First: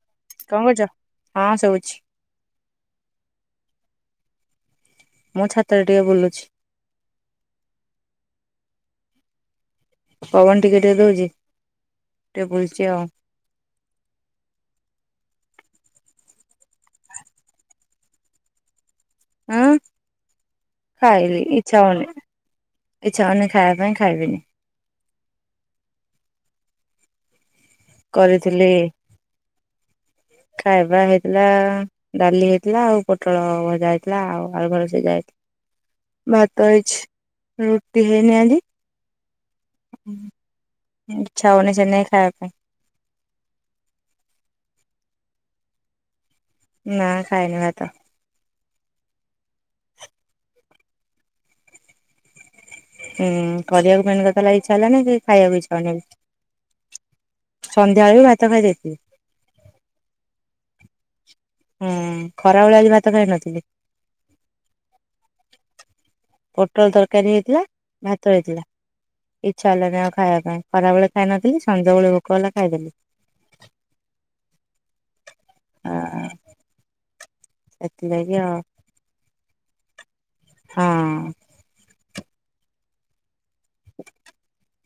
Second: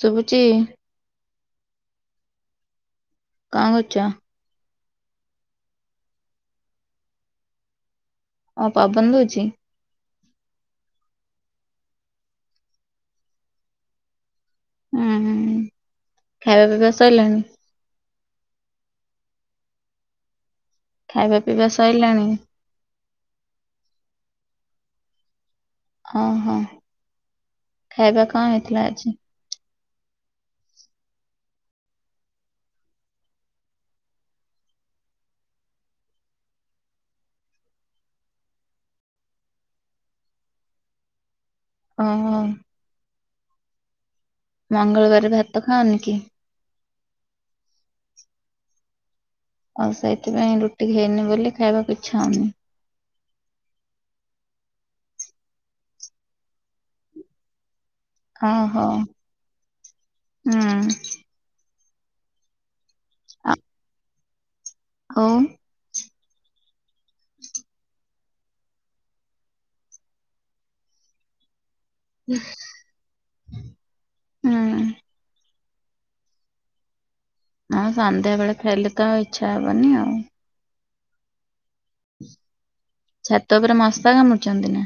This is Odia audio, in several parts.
ଶୁଭୁଚି କଣ କହୁଁଛ ହଁ ସୁବୁଛି। କଣ କରୁଛ? ମୁଁ ଛାତରେ ଟିକେ ବୁଲୁଛି। ଅ ପବନ୍ ଦଉଚି? ପବନ୍ ଟିକେ ଟିକେ ଦଉଛି ଟିକେ ବୁଲୁଚି ଆଉଁ। ଉଁ ହୁଁ ହୁଁ ଖାଇବା ପିଇବା ସରିଲାଣି? ହୁଁ ଖାଇବା ଖାଇଲି ପିଇବା ଇଛା ହଉନି। ସଇଲାଣି? ଇଛାହଉନି ଖାଇବା ପାଇଁ ଖାଇବିନି। ଅ ହଁ। କରିଥିଲି। [inaudible] ଖାଇବା ହେଇଥିଲା ଆ ଡାଲି ହେଇଥିଲା, ଆଉ ପୋଟଳ ଭଜା ହେଇଥିଲା, ଆଉ ଆଳୁ ଫାଳୁ ସିଝା ହେଇଥିଲା। ଭାତ ହେଇଛି ରୁଟି ହେଇନି ଆଜି। ଇଛାହଉନି ସେଇଥିଲାଗି ଓହୋ ଖାଇବା ପାଇଁ। ମଙ୍ଗଳବାର ଭାତ ଖାଅନି କି? ନାଁ ଖାଏନି ଭାତ। ଆଉ ସେଇଥିପାଇଁ ରୁଟି ହେଇନି ବୋଲି ଖାଇବାକୁ ଇଛାହଉନି। ହୁଁ କରିବାକୁ ମେନ୍ କଥା ଇଛା ହେଲାନି କି ଖାଇବାକୁ ଇଛା ହେଲାନି। ସନ୍ଧ୍ୟାବେଳୁ ଓହୋ ହୁଁ। ହୁଁ ଖରାବେଳେ ଆଜି ଭାତ ଖାଇ ନଥିଲି। ହଉ। ପୋଟଳ ତରକାରୀ ହେଇଥିଲା ଭାତ ହେଇଥିଲା। ଇଛା ହେଲାନି ଆଉ ଖାଇବା ପାଇଁ ଖରାବେଳେ ଖାଇ ନଥିଲି। ସଞବଳେ ଭୋକ ହେଲା ଖାଇଦେଲି ହ। ହଁ ସନ୍ଧ୍ୟାବେେଳେ ଆଉ ଖାଇଲେ ତ ଆଉ ଇଚ୍ଛା ହବନି ଆଉ। ହୁଁ। ଛାତ ଉପରେ ମସା କାମୁଡଛନ୍ତି ନା?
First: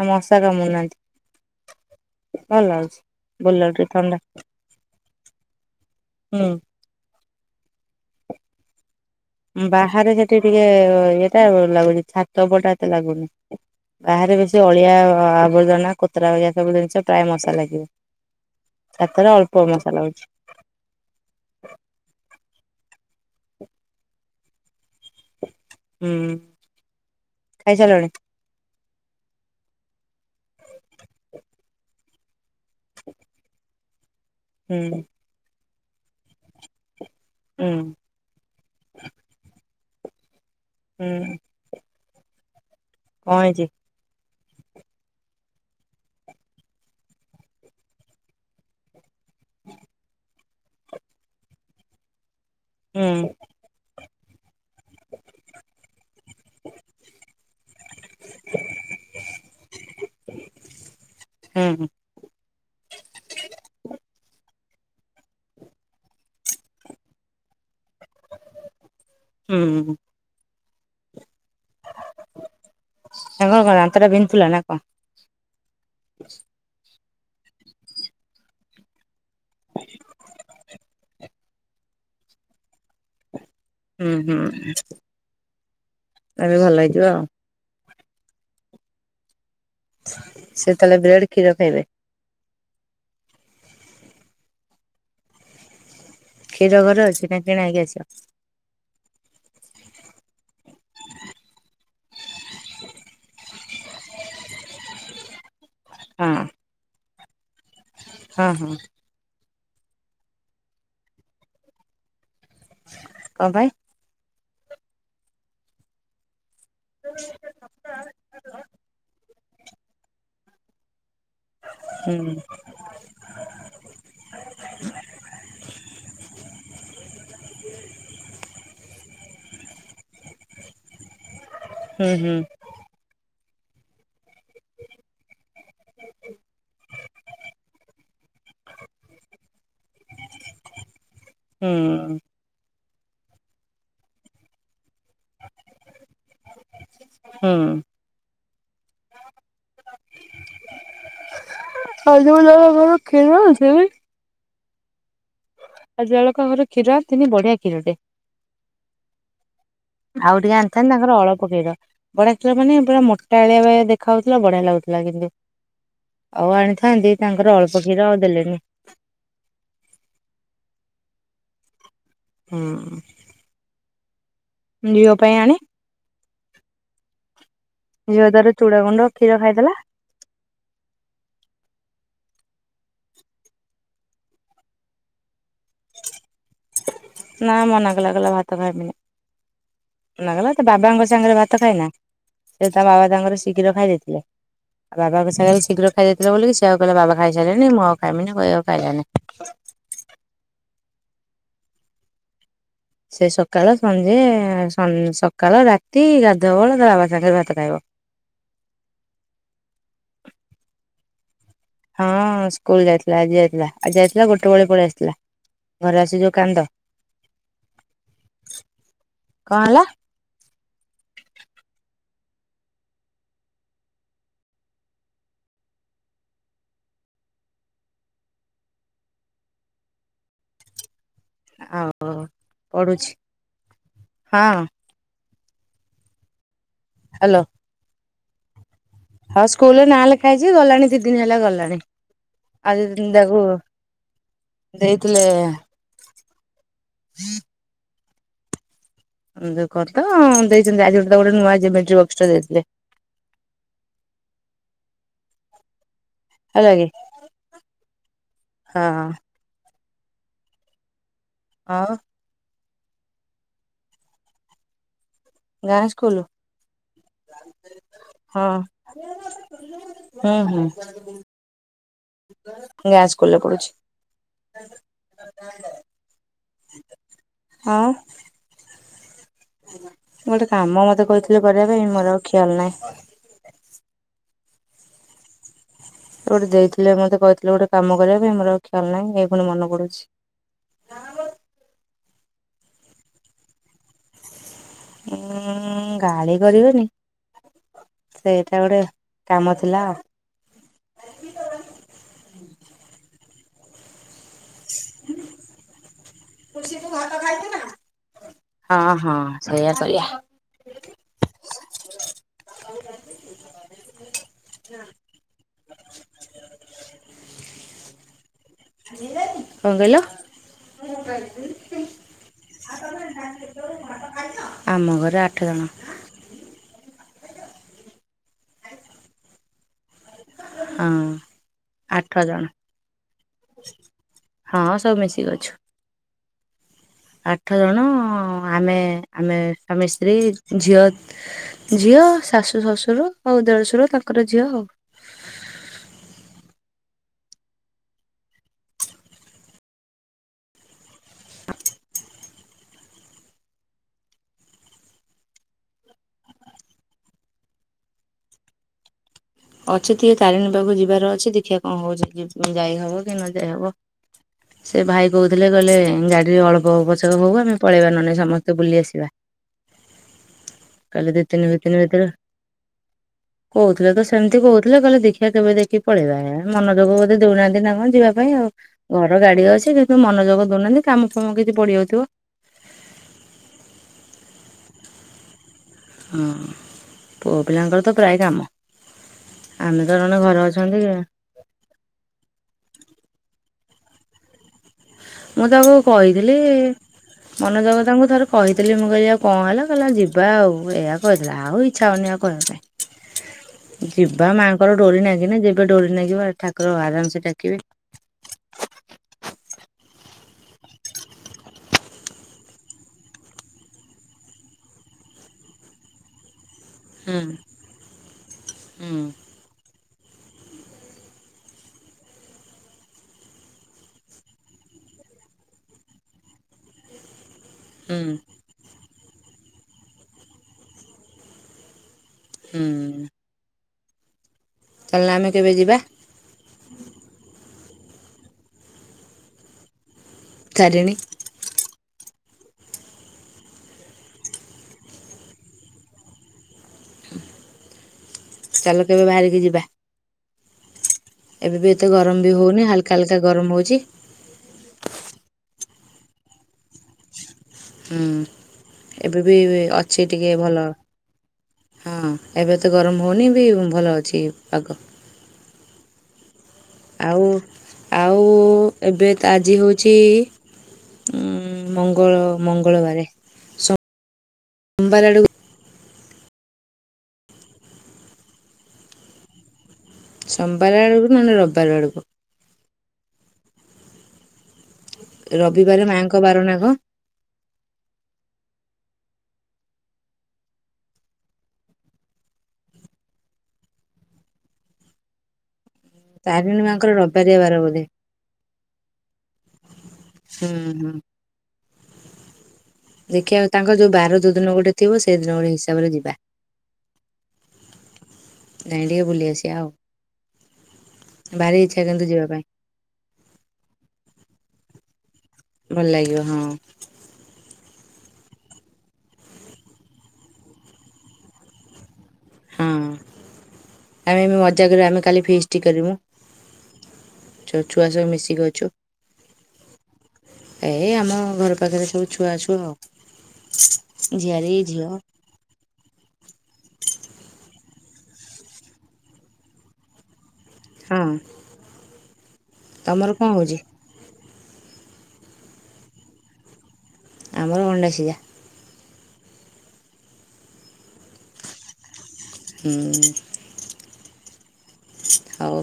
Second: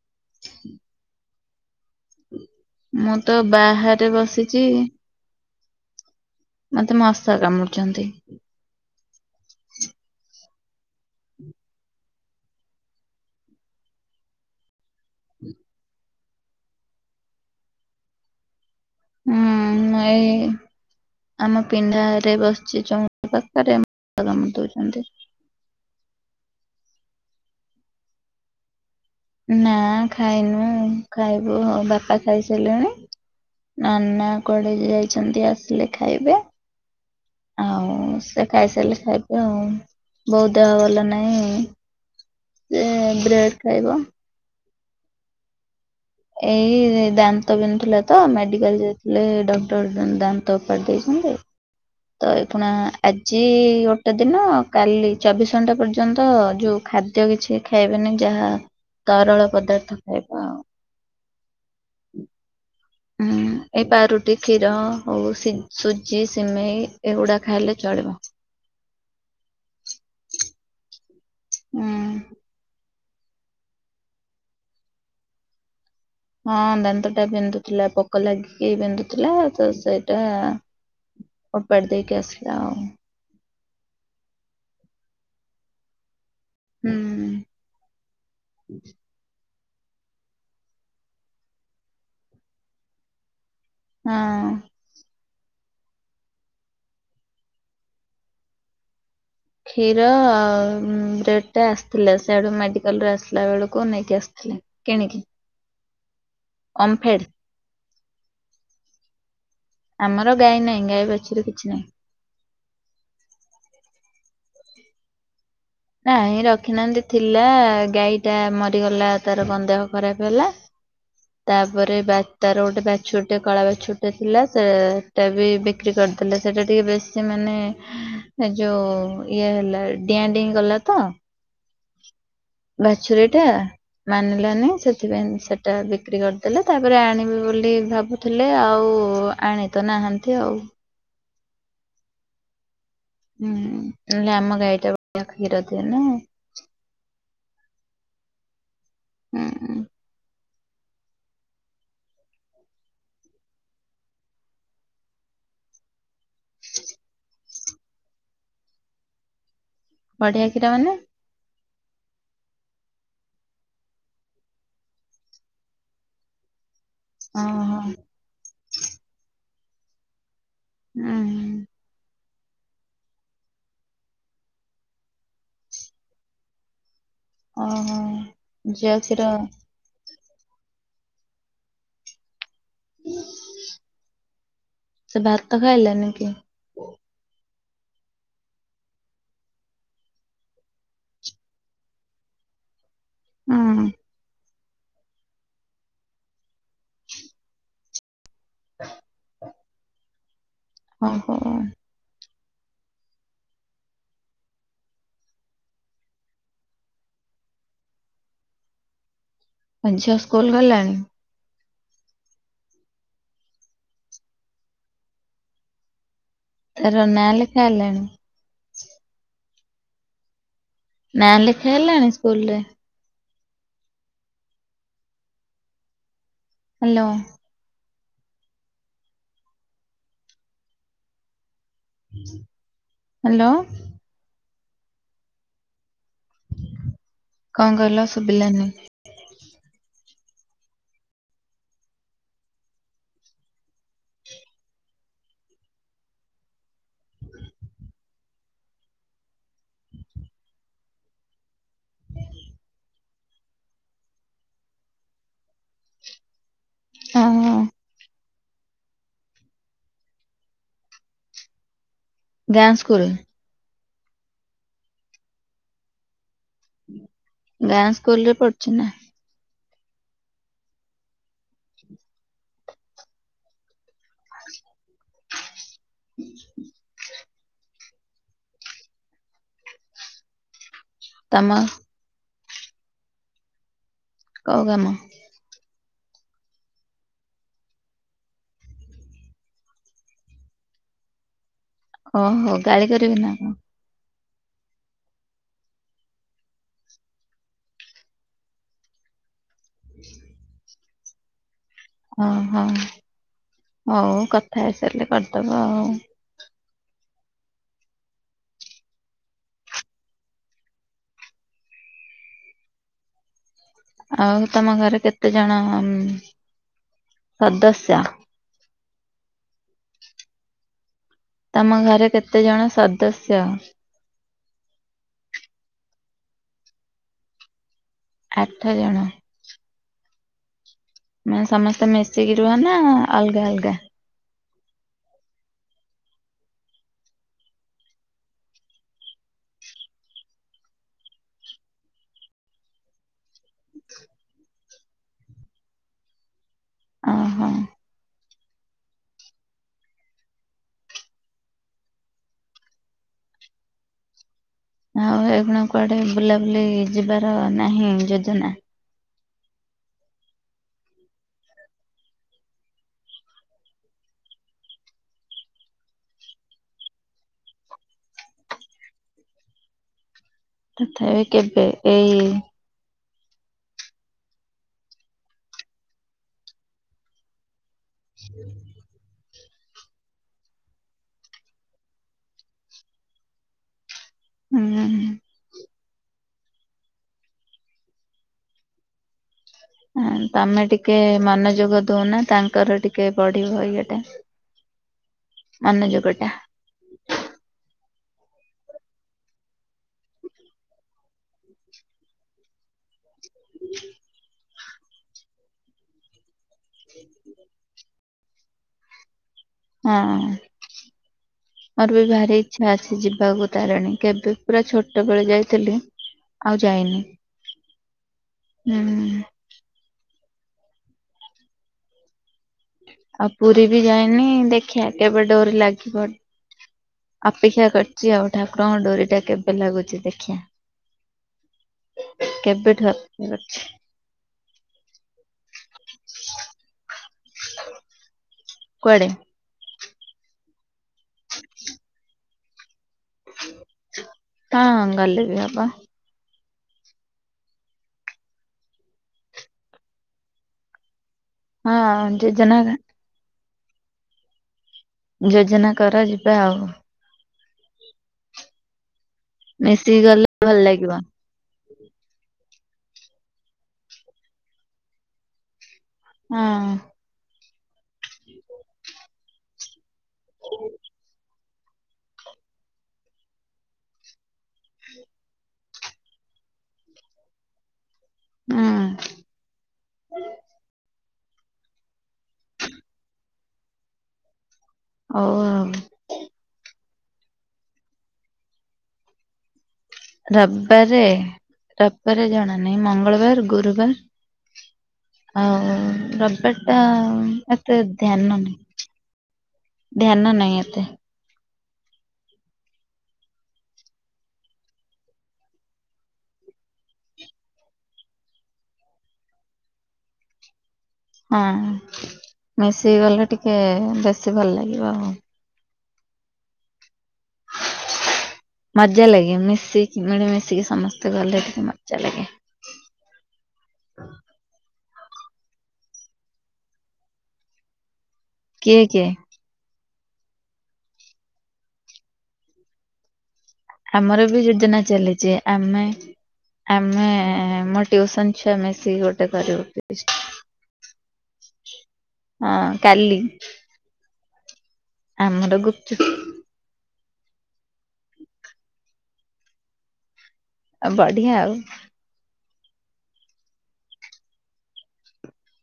ନା ମଶା କମୁଡ଼ୁ ନାହାନ୍ତି, ଭଲ ଲାଗୁଛି ଭୁଲ ଲାଗୁଛି ଥଣ୍ଡା ଚି ହୁଁ। ମତେ ମଶା କାମୁଡିଛନ୍ତି। ବାହାରେ ସେଠି ଟିକେ ଇଟା ଲାଗୁଛି ଛାତ ଉପର ଟା ଏତେ ଲାଗୁନି। ବାହାରେ ବେଶି ଅଳିଆ ଆ ଆବର୍ଜନା କୋତରା ଭଳିଆ ସବୁ ଜିନିଷ ପ୍ରାୟ ମଶା ଲାଗିବ। ଛାତରେ ଅଳ୍ପ ମଶା ହୁଁ ଲାଗୁଛି ଏଇ ଆମ ପିଣ୍ଡାରେ ବସିଛି ଚଉଁରା ପାଖରେ ମଶା କାମୁଡ଼ି ଦଉଛନ୍ତି। ହୁଁ ଖାଇସାଇଲଣି? ନା ଖାଇନୁ ଖାଇବୁ ହଉ ବାପା ଖାଇସାରିଲେଣି। ନନା କୁଆଡେ ହୁଁ ଯାଇଛନ୍ତି ଆସିଲେ ଖାଇବେ। ଉଁ। ଆଉ ସେ ଖାଇସାରିଲେ ଖାଇବି ଆଉ। ବୋଉ ଦେହ ଭଲ ହୁଁ। ନାହିଁ। ସେ କଣ ବ୍ରେଡ଼ ହେଇଛି ଖାଇବ। ଏଇ ଦାନ୍ତ ବିନ୍ଧୁ ଥିଲା ତ ମେଡିକାଲ୍ ଯାଇଥିଲେ ଡକ୍ଟର ଦା ଦାନ୍ ତ କରିଦେଇଛନ୍ତି ତ ଏଇକ୍ଷୁଣା ହୁଁ ଆଜି ଗ ଗୋଟେ ଦିନ କାଲି ଚବିଶ ଘଣ୍ଟା ପର୍ଯ୍ୟନ୍ତ ଯୋଉ ଖାଦ୍ୟ କିଛି ଖାଇବେନି ଯାହା ତରଳ ପଦାର୍ଥ ଖାଇବ ଆଉ। ହୁଁ। [inaudible] ଉଁ ଏଇ ପାରୁଟି କ୍ଷୀର ହଉ ସି ସୁଜି ସିମେଇ ଏଇଗୁଡ଼ା ଖାଇଲେ ଚଳିବ। ହୁଁଁ। ହୁଁ। ତାଙ୍କର କଣ ଦାନ୍ତଟା ବିନ୍ଧୁଥିଲା ନା କଣ? ହଁ ଦାନ୍ତ ଟା ବିନ୍ଧୁଥିଲା ପୋକ ଲାଗିକି ବିନ୍ଧୁଥିଲା ତ ସେଇଟା ଓପାଡ଼ି ଦେଇକି ଆସିଲା ଆଉ। ହୁଁ ହୁଁ ଏବେ ଭଲ ହେଇଯିବ ଆଉ। ହୁଁ ସେ ତାହେଲେ ବ୍ରେଡ୍ କ୍ଷୀର ଖାଇବେ? ହଁ। କ୍ଷୀର ଘରେ ଅଛି ନା କିଣା ହେଇକି ଆସିବ? କ୍ଷୀର ରେଟ୍ ଟା ଆସି ଥିଲା ସିଆଡୁ ମେଡିକାଲରୁ ଆସିଲା ବେଳକୁ ନେଇକି ଆସିଥିଲି କିଣିକି। ହଁ। ଓମ୍ଫେଡ଼୍? ହଁ ହଁ। ଆମର ଗାଈ ନାହିଁ ଗାଈ, ବାଛୁରି କିଛି ନାହିଁ। କଣ ପାଇଁ? ନାହିଁ ରଖିନାହାନ୍ତି ଥିଲା ଗାଈ ଟା ମରିଗଲା। ତାର କଣ ଦେହ ଖରାପ ହେଲା ତାପରେ ହୁଁ ବା ତାର ଗୋଟେ ବା ଛୋଟ କଳା ବାଛୁରୀ ଟେ ଥିଲା ସେ ଟା ବି ବିକ୍ରି କରିଦେଲେ ସେଟା ଟିକେ ବେଶୀ ମାନେ ଏ ଯୋଉ ଇଏ ହେଲା ଡିଆଁ ଡେଇଁ ଗଲା ତ। ହୁଁ ହୁଁ। ବାଛୁରୀ ଟା? ମାନିଲାନି ସେଥିପାଇଁ ସେଟା ବିକ୍ରି କରିଦେଲେ ତାପରେ ଆଣିବେ ବୋଲି ଭାବୁ ଥିଲେ ଆଉ ଆଣି ତ ନାହାନ୍ତି ଆଉ। ହୁଁ। ହୁଁ ନହେଲେ ଆମ ଗାଈ ଟା ବଢିଆ କ୍ଷୀର ଦିଏ ନା। ହୁଁ। ହୁଁ [unintelligible] ଆଉ ଜଳକ ଆମର କ୍ଷୀର ଆସିନି ବଢ଼ିଆ କ୍ଷୀରଟେ। ଆଉ ବଢିଆ ଟିକେ କ୍ଷୀର ଆଣିଥାନ୍ତି ମାନେ ତାଙ୍କର ଅଳପ କ୍ଷୀର। ବଢ଼ିଆ ଥିଲା ମାନେ ପୁରା ମୋଟାଳିଆ ଭଳିଆ ଦେଖା ହଉଥିଲା ବଢ଼ିଆ ଲାଗୁଥିଲା କିନ୍ତି। ଆଉ ଆଣିଥାନ୍ତି ତାଙ୍କର ଓହୋ ଅଳ୍ପ କ୍ଷୀର ଆଉ ଦେଲେନି। ଉ ହୁଁ। ହୁଁ। ଝିଅ ପାଇଁ ଆଣେ। ଓହୋ ଝିଅତାର ଚୁଡ଼ା ଗୁଣ୍ଡ କ୍ଷୀର ଖାଇଦେଲା। ସେ ଭାତ ଖାଇଲାନି କି? ନା ମନା କଲା କହିଲା ଭାତ ଖାଇମିନି। ମନାକଲା ତା ବାବାଙ୍କ ସାଙ୍ଗରେ ଭାତ ଖାଏନା ସେ ତା ବାବା ତାଙ୍କର ଶୀଘ୍ର ହୁଁ ଖାଇ ଦେଇଥିଲେ। ଆ ବାବାଙ୍କ ସାଙ୍ଗରେ ଶୀଘ୍ର ଖାଇ ଦେଇଥିଲେ ବୋଲି କିି ଆଉ କହିଲା ବାବା ଖାଇସାଇଲେଣି ମୁ ଆଉ ଖାଇମିନି କହିକି ଆଉ ଖାଇଲାନି। ହଁ ହୋ। ସେ ସକାଳ ସଞ୍ଜେ ସ ସକାଳ ରାତି ଗାଧୁଆ ବଳ ତା ବାବାଙ୍କ ସାଙ୍ଗରେ ଭାତ ଖାଇବ। ତମ ଝିଅ ସ୍କୁଲ୍ ଗଲାଣି? ହୁଁ ସ୍କୁଲ୍ ଯାଇଥିଲା ଆଜି ଯାଇଥିଲା ଆଜି ଯାଇଥିଲା ଗୋଟେ ବେଳେ ପଳେଇ ଆସିଥିଲା ଘରେ ଆସି ଯଉ କାନ୍ଦ। ତାର ନା ଲେଖା ହେଲାଣି? କଣ ହେଲା? ନା ଲେଖା ହେଲାଣି ସ୍କୁଲ୍ ରେ। ହାଲୋ। ଆଉ ପଢ଼ୁଛି ହ୍ୟାଲୋ ହଁ। ହାଲୋ। କଣ କହିଲ ଶୁଭିଲାନି? ହଁ ସ୍କୁଲ୍ ରେ ନାଁ ଲେଖା ହେଇଛି ଗଲାଣି ଦି ଦିନି ହେଲା ଗଲାଣି ଆଉ ଦି ଦିନି ତାକୁ। ଦେଇଥିଲେ ଯୋଉ କଣ ତ ଦେଇଛନ୍ତି ଆଜି ଗୋଟେ ତାକୁ ଗୋଟେ ନୂଆ ଜେମେଟ୍ରି ବକ୍ସ୍ ଟେ ଦେଇଥିଲେ। ହେଲାକି ଓହୋ ହଁ। ଆଉ। ଗାଁ ସ୍କୁଲ। ଗାଁ ସ୍କୁଲ୍ ଗାଁ ସ୍କୁଲ ରେ ହଁ। ପଢୁଛି ନା ହୁଁ ହୁଁ ଗାଁ ସ୍କୁଲ୍ ରେ ପଢ଼ୁଛି। ଆଉ। ଗୋଟେ କାମ ମତେ କହିଥିଲେ ତମ କରିବା ପରିବା ପାଇଁ ମୋର ଆଉ ଖିଆଲ୍ ନାହିଁ। କଉ କାମ? ଗୋଟେ ଦେଇଥିଲେ ମତେ କହିଥିଲେ ଗୋଟେ କାମ କରିବା ପାଇଁ ମୋର ଆଉ ଖିଆଲ୍ ନାହିଁ ଏଇ ପୁଣି ମନ ପଡୁଛି। ଓହୋ ଗାଳି କରିବେ ନା କଣ? ଉଁ ଗାଳି କରିବେନି। ସେଇଟା ଗୋଟେ କାମ ଥିଲା। ଓ ହଁ ହଉ କଥା ହେଇସାରିଲେ କରିଦବ ଆଉ। ହଁ ହଁ ସେଇଆ କରିବା। ଆଉ ତମ ଘରେ କେତେ ଜଣ ସଦସ୍ୟ? [unintelligible] କଣ କହିଲ? ତମ ଘରେ କେତେ ଜଣ ସଦସ୍ୟ? [unintelligible] ଆମ ଘରେ ଆଠ ଜଣ। ଆଠ ଜଣ ହଁ ମାନେ ସମସ୍ତେ ଆଠ ମିଶିକି ଜଣ ରୁହ ନା ଅଲଗା ଅଲଗା ହଁ ସବୁ ମିଶିକି ଅଛୁ ଆଠ ଜଣ ଆମେ ଆମେ ସ୍ୱାମୀ ସ୍ତ୍ରୀ ଝିଅ ଝିଅ ଶାଶୁ ଶଶୁର ଆଉ ଦେଢ଼ଶୁର ତାଙ୍କର ଝିଅ ଆଉ ଓହୋ ଆଉ ଏଖୁଣା କୁଆଡେ ବୁଲାବୁଲି ଯିବାର ନାହିଁ ଯୋଜନା ଅଛି ଟିକେ ତାରିଣୀ ପାଖକୁ ଯିବାର ଅଛି ଦେଖିବା କଣ ହଉଛି ଯାଇହବ କି ନ ଯାଇହବ ହ [inaudible] ସେ ଭାଇ କହୁଥିଲେ କହିଲେ ଗାଡ଼ିରେ ଅଳ୍ପ ପଛକେ ହଉ ଆମେ ପଳେଇବା ନଲେ ସମସ୍ତେ ବୁଲି ଆସିବା କହିଲେ ଦି ତଥାପି ତିନି ଦି କେବେ ତିନି ଭିତରେ ଏଇ କହୁଥିଲେ ତ ସେ ସେମିତି କହୁଥିଲେ କହିଲେ ଦେଖିବା କେବେ ଦେଖି ପଳେଇବା ଏ ମନୋଯୋଗ ବୋଧେ ଦଉନାହାନ୍ତି ନା କଣ ଯିବା ପାଇଁ ଆଉ ଘର ଗାଡି ଅଛି କିନ୍ତୁ ମନୋଯୋଗ ଦଉନାହାନ୍ତି କାମ ଫାମ କିଛି ପଡିଯାଉଥିବ ହୁଁ ହଁ ପୁଅ ପିଲାଙ୍କର ତ ପ୍ରାୟ କାମ ଆମେ ତ ହ ଜଣେ ଘରେ ତମେ ଅଛନ୍ତି ଟିକେ ମନଯୋଗ ଦଉନା ତାଙ୍କର ଟିକେ ବଢିବ ଇଏଟା ମୁଁ ତାକୁ କହିଥିଲି ହଁ ମନୋଜଗ ତାଙ୍କୁ ଥରେ କହିଥିଲି ମୁଁ କହିଲି ଆଉ କଣ ହେଲା କହିଲା ଯିବା ଆଉ ଏହା କହି ଦେଲା ଆଉ ଇଚ୍ଛା ହଉନି ଏହା କହିବା ପାଇଁ ଯିବା ମାଆଙ୍କର ଡୋରି ନାଗିନି ଯେବେ ଡୋରି ନାଗିବ ଠାକୁର ଆରାମସେ ଡାକିବେ ହଁ ମୋର ବି ଭାରି ଇଚ୍ଛା ଅଛି ଯିବାକୁ ତାରିଣୀ କେବେ ପୁରା ଛୋଟ ବେଳେ ଯାଇଥିଲି ଆଉ ଯାଇନି ହୁଁ ହୁଁ ଆଉ ପୁରୀ ବି ଯାଇନି ଦେଖିବା କେବେ ଡୋରି ଲାଗିବ ଅପେକ୍ଷା ହୁଁ କରିଛି ଆଉ ଠାକୁରଙ୍କ ଡୋରି ଟା କେବେ ଲାଗୁଛି ଦେଖିଆ କେବେଠୁ ଆ ହୁଁ କରିଛି ତାହେଲେ ଆମେ କେବେ ଯିବା କୁଆଡେ? ତାରିଣୀ ଆ [inaudible] ହଁ ଗଲେ ବି ହବ ଚାଲ କେବେ ବାହାରିକି ଯିବା ଏବେ ବି ହଁ ଏତେ ଗରମ ବି ଯୋଜନା ହଉନି ହାଲକା ହାଲକା ଗରମ ହଉଛି ଯୋଜନା କର ଯିବା ଆଉ ହୁଁ ଏବେ ବି ମିଶିକି ଅଛି ଗଲେ ଟିକେ ଭଲ ଲାଗିବ ହଁ ଏବେ ତ ଗରମ ହଉନି ବି ଭଲ ଅଛି ପାଗ ହଁ ଆଉ ଆଉ ଏବେ ତ ଆଜି ହଉଛି ଉ ମଙ୍ଗଳ ମଙ୍ଗଳବାରେ ସୋମବାର ଆଡ଼କୁ ହଁ ସୋମବାର ଆଡ଼କୁ ନହେଲେ ରବିବାର ଆଡକୁ ହଉ ଆଉ ରବିବାର ମାଙ୍କ ବାର ନା କଣ ରବାରେ ରବିବାରେ ଜଣା ନାହିଁ ମଙ୍ଗଳବାର ଗୁରୁବାର ଆଉଁ ଉଁ ଉଁ ଉଁ ତାରିଣୀ ରବାରଟା ମାଆଙ୍କର ଉଁ ରବିବାରିଆ ବାର ଏତେ ବୋଧେ ଧ୍ୟାନ ନାଇଁ ଧ୍ୟାନ ହୁଁ ନାଇଁ ଏତେ। ହୁଁ ଦେଖିବା ତାଙ୍କ ଯୋଉ ବାର ଯୋଉ ଦିନ ଗୋଟେ ଥିବ ସେଇ ଦିନ ଗୋଟେ ହିସାବରେ ଯିବା। ଯାଇଁକି ଟିକେ ବୁଲି ଆସିବା ଆଉ। ହଁ ଭାରି ଇଚ୍ଛା କିନ୍ତୁ ଯିବା ପାଇଁ ମିଶିକି ଗଲେ ଟିକେ ବେଶୀ ଭଲ ଲାଗିବ ଆଉ। ଭଲ ଲାଗିବ ହଁ। ମଜା ଲାଗେ ମିଶିକି ମିଳିମିଶିକି ସମସ୍ତେ ଗଲେ ଟିକେ ମଜା ଲାଗେ। ହଁ ଆମେ ବି ମଜା କରିବୁ ଆମେ କାଲି ଫିଷ୍ଟି କରିବୁଁ। ଛୁ ଛୁଆ ସବୁ ମିଶିକି ଅ କିଏ କିଏ? ଏଇ ଆମ ଘର ପାଖେ ରେ ସବୁ ଛୁଆ ଅଛୁ ଆଉ। ଆମର ବି ଝିଆରୀ ଯୋଜନା ଝିଅ ଚାଲିଚି। ଆମେ ଆମେ ଏ ଏ ଏ ମୋ ଟିଉସନ ଛୁଆ ମିଶିକି ଗୋଟେ କରିବୁ ଫିଷ୍ଟ। ହୁଁ। ହଁ କାଲି। ଆମର ଗୁପଚୁପ ଆମର ଅଣ୍ଡା ସିଝା। ଆଁ ବଢିଆ ଆଉ। ହୁଁ। ହଉ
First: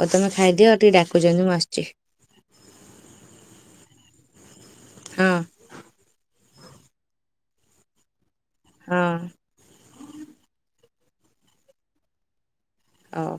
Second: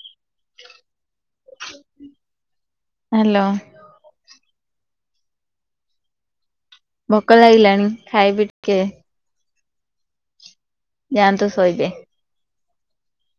ହଉ ତମେ ଖାଇଦିଅ ଟିକେ ଡାକୁଚନ୍ତି ମୁଁ ଆ ହାଲୋ। ହଁ। ଭୋକ ଲାଗିଲାଣି ଖାଇବି ଟିକେ। ହଁ। ଯାଆନ୍ତୁ ଶୋଇବେ? ହଉ।